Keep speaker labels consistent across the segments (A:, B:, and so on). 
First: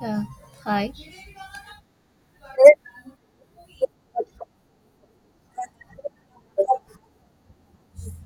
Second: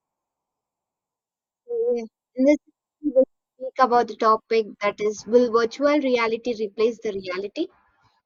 A: Yeah, hi.
B: Yeah. In this, we will speak about the topic that is, will virtual reality replace the reality?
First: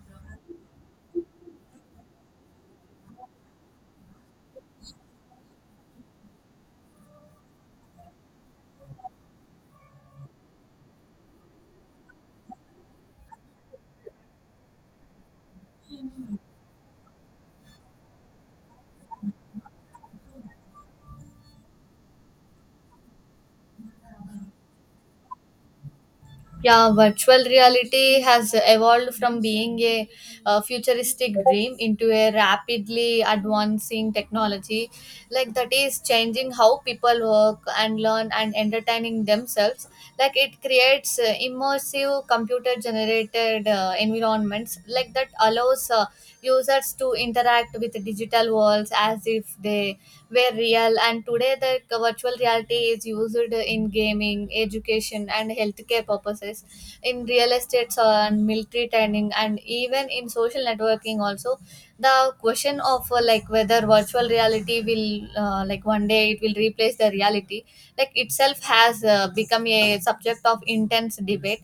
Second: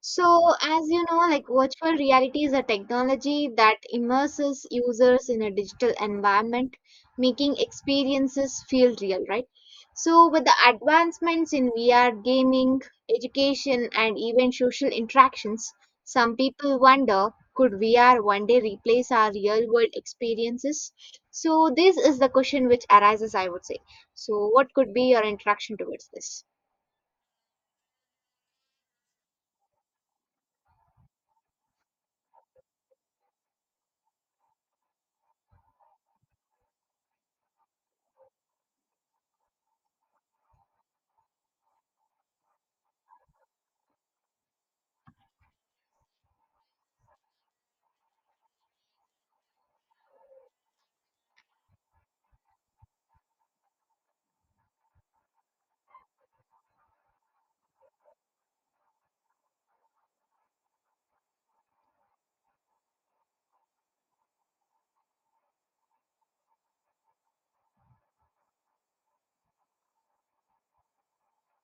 B: So, as you know, like virtual reality is a technology that immerses users in a digital environment, making experiences feel real, right? So, with the advancements in VR gaming, education, and even social interactions, some people wonder could VR one day replace our real world experiences? So, this is the question which arises, I would say. So, what could be your interaction towards this?
A: Yeah, virtual reality has evolved from being a futuristic dream into a rapidly advancing technology. Like, that is changing how people work and learn and entertaining themselves. Like, it creates immersive computer generated environments, like, that allows users to interact with digital worlds as if they were real. And today the virtual reality is used in gaming, education, and healthcare purposes in real estate, and military training, and even in social networking also. The question of like whether virtual reality will like one day it will replace the reality like itself has become a subject of intense debate.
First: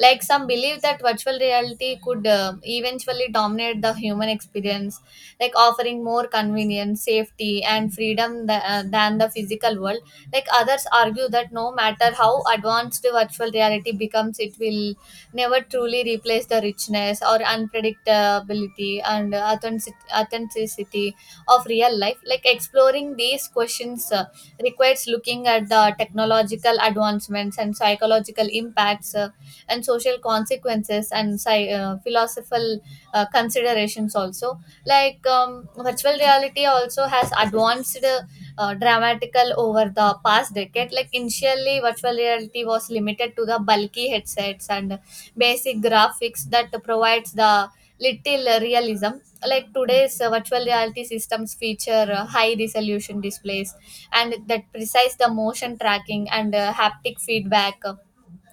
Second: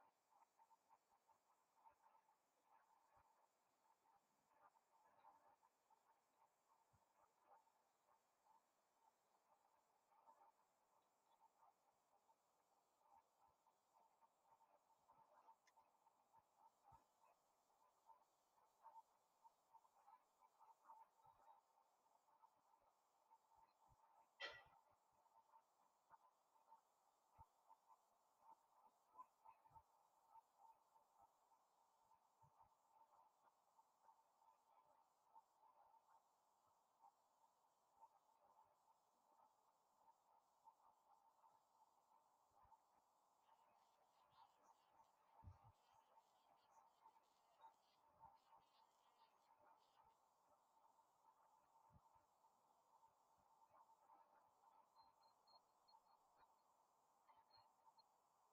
A: Like some believe that virtual reality could eventually dominate the human experience, like offering more convenience, safety, and freedom than the physical world. Like others argue that no matter how advanced virtual reality becomes, it will never truly replace the richness or unpredictability and authenticity of real life. Like exploring these questions requires looking at the technological advancements and psychological impacts and social consequences and philosophical considerations also. Like virtual reality also has advanced dramatical over the past decade. Like initially virtual reality was limited to the bulky headsets and basic graphics that provides the little realism. Like today's virtual reality systems feature high resolution displays and that precise the motion tracking and haptic feedback,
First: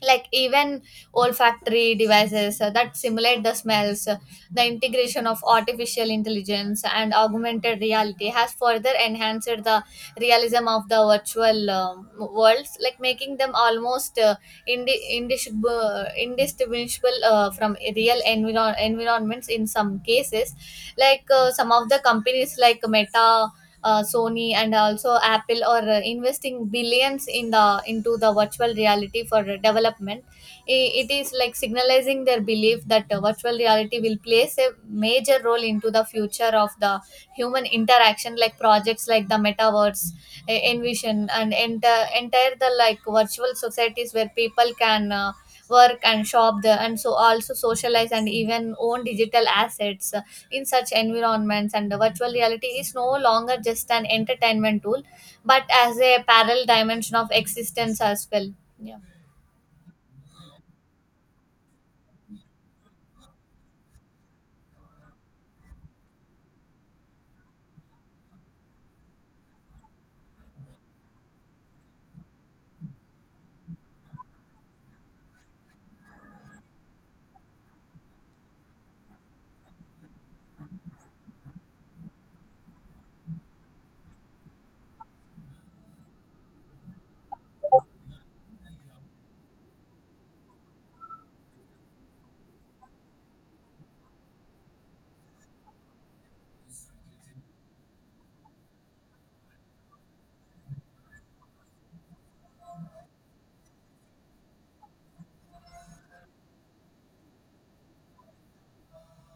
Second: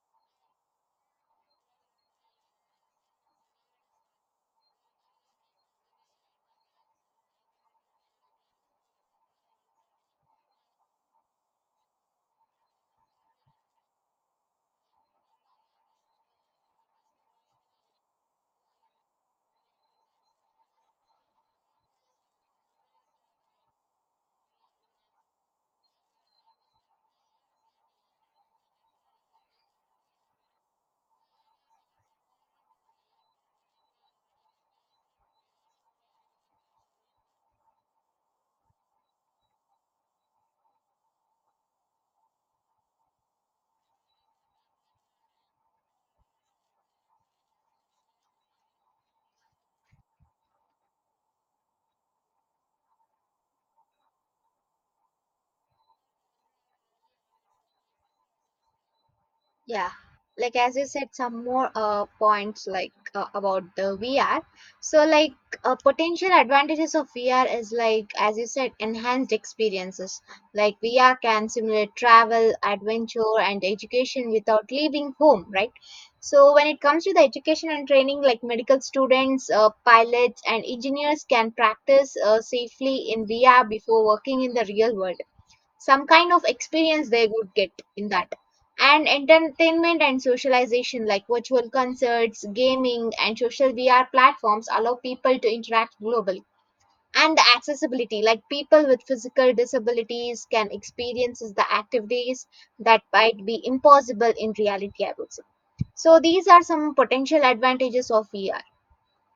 A: like even olfactory devices that simulate the smells. The integration of artificial intelligence and augmented reality has further enhanced the realism of the virtual worlds, like making them almost indistinguishable from real environments in some cases. Like some of the companies like Meta, Sony, and also Apple are investing billions in the into the virtual reality for development. It is like signalizing their belief that virtual reality will plays a major role into the future of the human interaction, like projects like the metaverse, envision, and enter entire the like virtual societies where people can work and shop there, and so also socialize and even own digital assets in such environments. And virtual reality is no longer just an entertainment tool, but as a parallel dimension of existence as well. Yeah.
B: Yeah, like as you said, some more points like about the VR. So, like potential advantages of VR is like as you said, enhanced experiences. Like VR can simulate travel, adventure, and education without leaving home, right? So, when it comes to the education and training, like medical students, pilots, and engineers can practice safely in VR before working in the real world, some kind of experience they would get in that. And entertainment and socialization, like virtual concerts, gaming, and social VR platforms allow people to interact globally. And the accessibility, like people with physical disabilities can experience the activities that might be impossible in reality, I would say. So these are some potential advantages of VR.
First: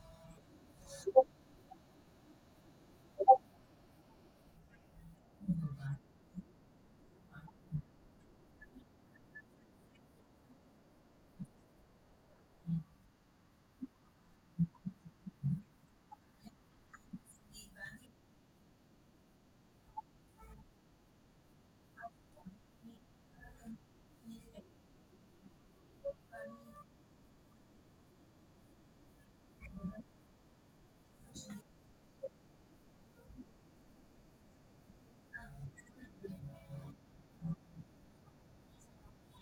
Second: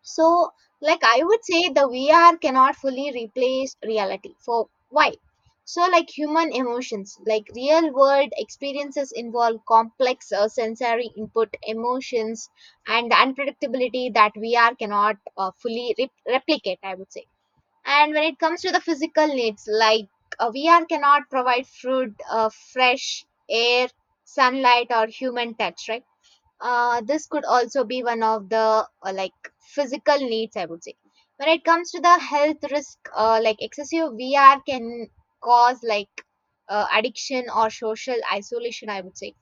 B: So, like I would say, the VR cannot fully replace reality. For why? So, like human emotions, like real world experiences involve complex sensory input, emotions, and the unpredictability that VR cannot fully replicate, I would say. And when it comes to the physical needs, like VR cannot provide food, fresh air, sunlight, or human touch, right? This could also be one of the like physical needs, I would say. When it comes to the health risk, like excessive VR can cause, like, addiction or social isolation, I would say.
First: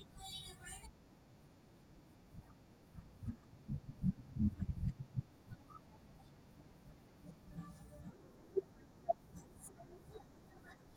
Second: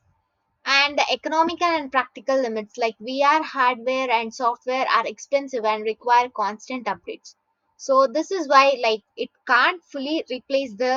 B: And the economical and practical limits, like VR hardware and software are expensive and require constant updates. So this is why, like, it can't fully replace the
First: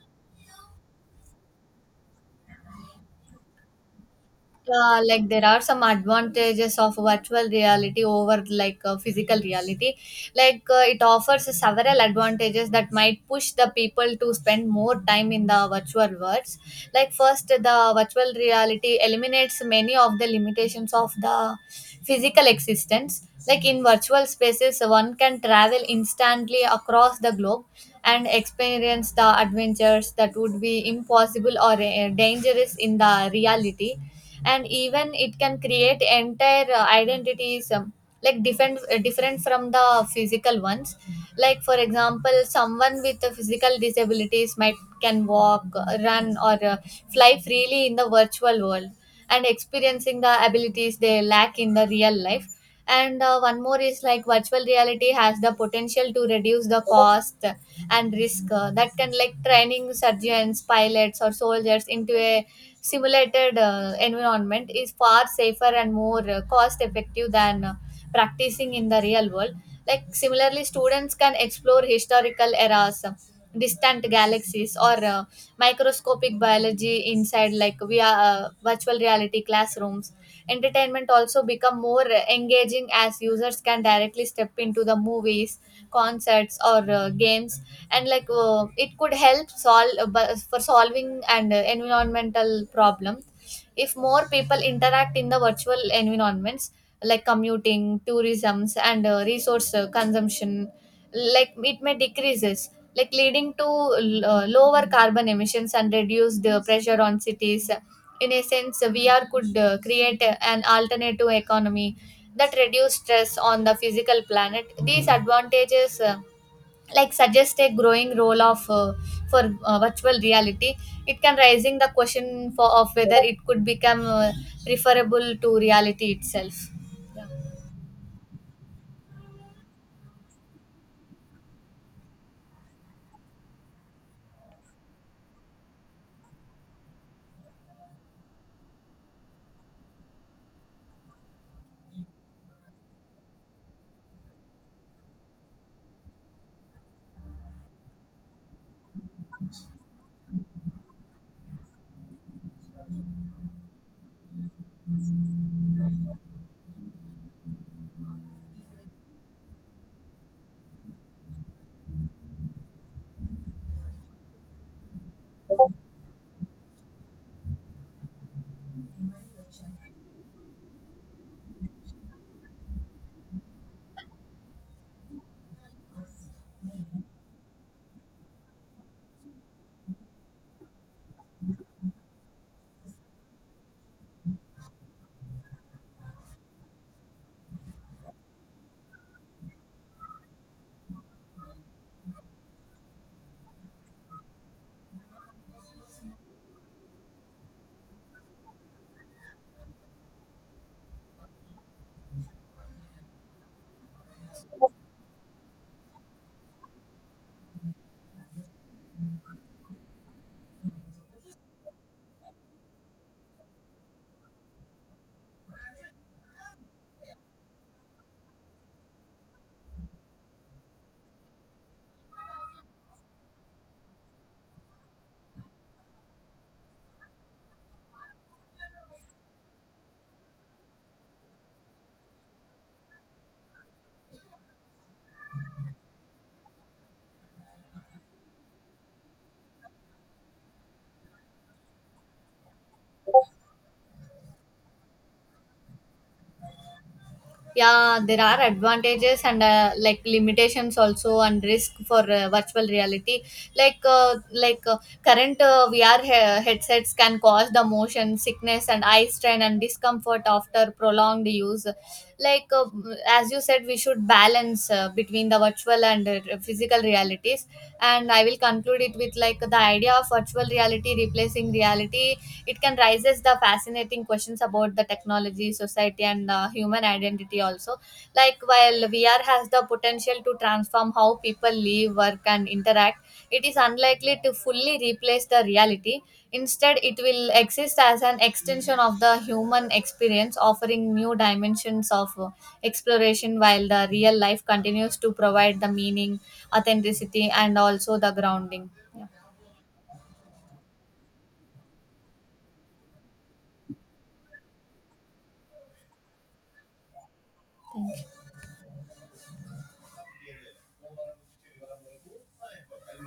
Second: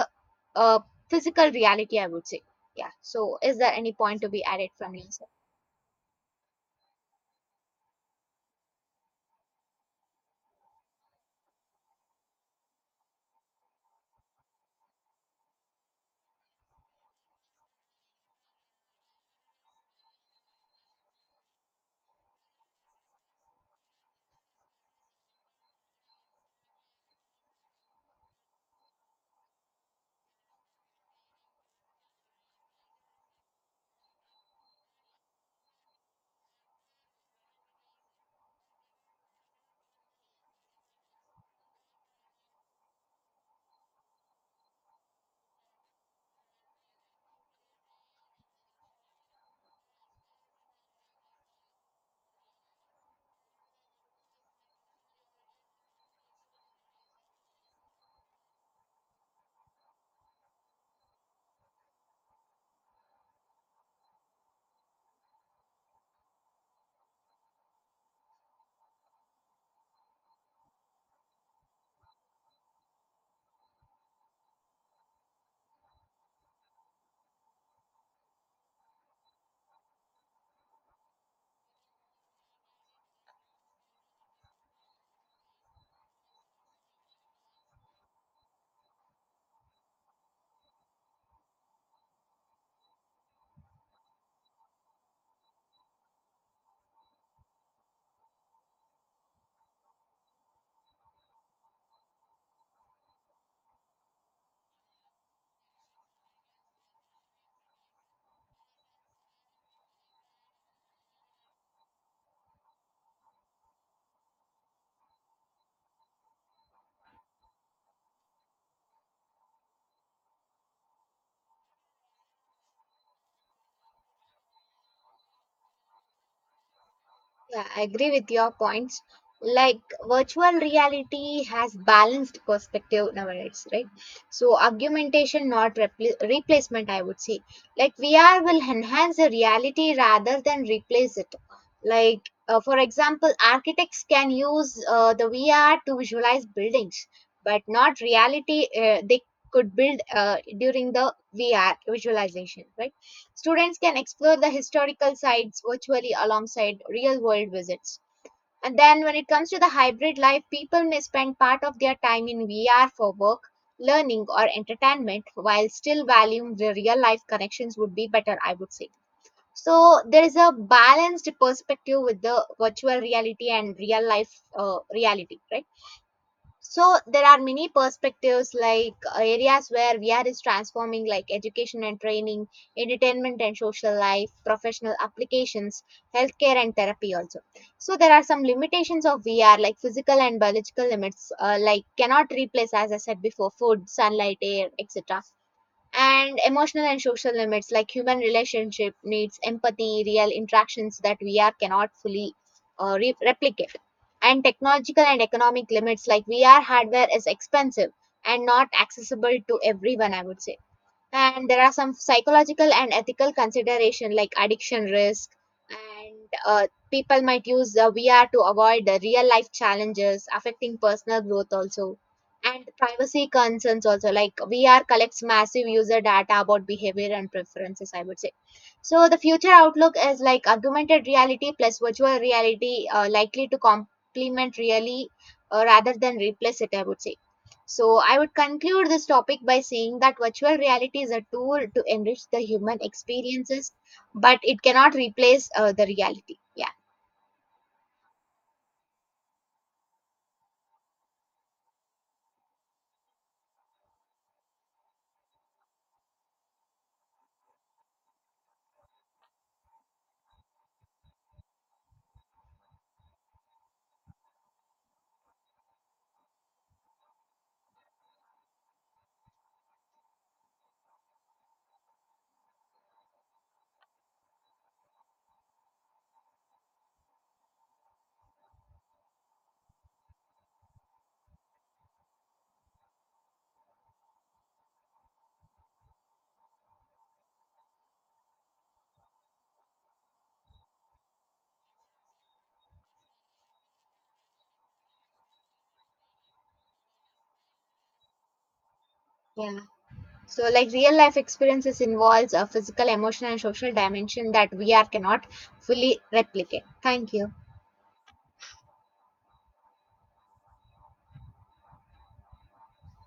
B: uh, physical reality, I would say. Yeah, so is there any point to be added from
A: Yeah,
B: you?
A: like there are some advantages of virtual reality over like physical reality. Like it offers several advantages that might push the people to spend more time in the virtual worlds. Like first the virtual reality eliminates many of the limitations of the physical existence. Like in virtual spaces one can travel instantly across the globe and experience the adventures that would be impossible or dangerous in the reality. And even it can create entire identities like different from the physical ones. Like for example someone with the physical disabilities might can walk, run, or fly freely in the virtual world and experiencing the abilities they lack in the real life. And one more is like virtual reality has the potential to reduce the cost and risk that can like training surgeons, pilots, or soldiers into a simulated environment is far safer and more cost effective than practicing in the real world. Like similarly students can explore historical eras, distant galaxies, or microscopic biology inside like via virtual reality classrooms. Entertainment also become more engaging as users can directly step into the movies, concerts, or games. And like it could help solve for solving and environmental problems if more people interact in the virtual environments, like commuting, tourisms, and resource consumption. Like it may decreases, like leading to lower carbon emissions and reduced pressure on cities. In a sense VR could create an alternative economy that reduce stress on the physical planet. These advantages like suggest a growing role of for virtual reality. It can raising the question for of whether it could become preferable to reality itself. Yeah.
B: Yeah, I agree with your points. Like, virtual reality has balanced perspective nowadays, right? So augmentation, not replacement, I would say. Like VR will enhance the reality rather than replace it. Like for example, architects can use the VR to visualize buildings, but not reality. They could build during the VR visualization, right? Students can explore the historical sites virtually alongside real world visits. And then, when it comes to the hybrid life, people may spend part of their time in VR for work, learning, or entertainment, while still valuing the real life connections would be better, I would say. So, there is a balanced perspective with the virtual reality and real life reality, right? So there are many perspectives, like areas where VR is transforming, like education and training, entertainment and social life, professional applications, healthcare and therapy also. So there are some limitations of VR, like physical and biological limits, like cannot replace, as I said before, food, sunlight, air, etc. And emotional and social limits, like human relationship needs empathy, real interactions that VR cannot fully replicate. And technological and economic limits, like VR hardware is expensive and not accessible to everyone, I would say. And there are some psychological and ethical consideration, like addiction risk, and people might use the VR to avoid the real life challenges, affecting personal growth also. And privacy concerns also, like VR collects massive user data about behavior and preferences, I would say. So the future outlook is like augmented reality plus virtual reality likely to complement really, rather than replace it, I would say. So, I would conclude this topic by saying that virtual reality is a tool to enrich the human experiences, but it cannot replace the reality. Yeah.
A: Yeah, there are advantages and like limitations also and risk for virtual reality. Like current VR headsets can cause the motion sickness and eye strain and discomfort after prolonged use. Like as you said we should balance between the virtual and physical realities. And I will conclude it with like the idea of virtual reality replacing reality. It can raises the fascinating questions about the technology, society, and human identity also. Like while VR has the potential to transform how people live, work, and interact, it is unlikely to fully replace the reality. Instead, it will exist as an extension of the human experience, offering new dimensions of exploration while the real life continues to provide the meaning, authenticity, and also the grounding.
B: Yeah. So, like real life experiences involves a physical, emotional, and social dimension that VR cannot fully replicate. Thank you.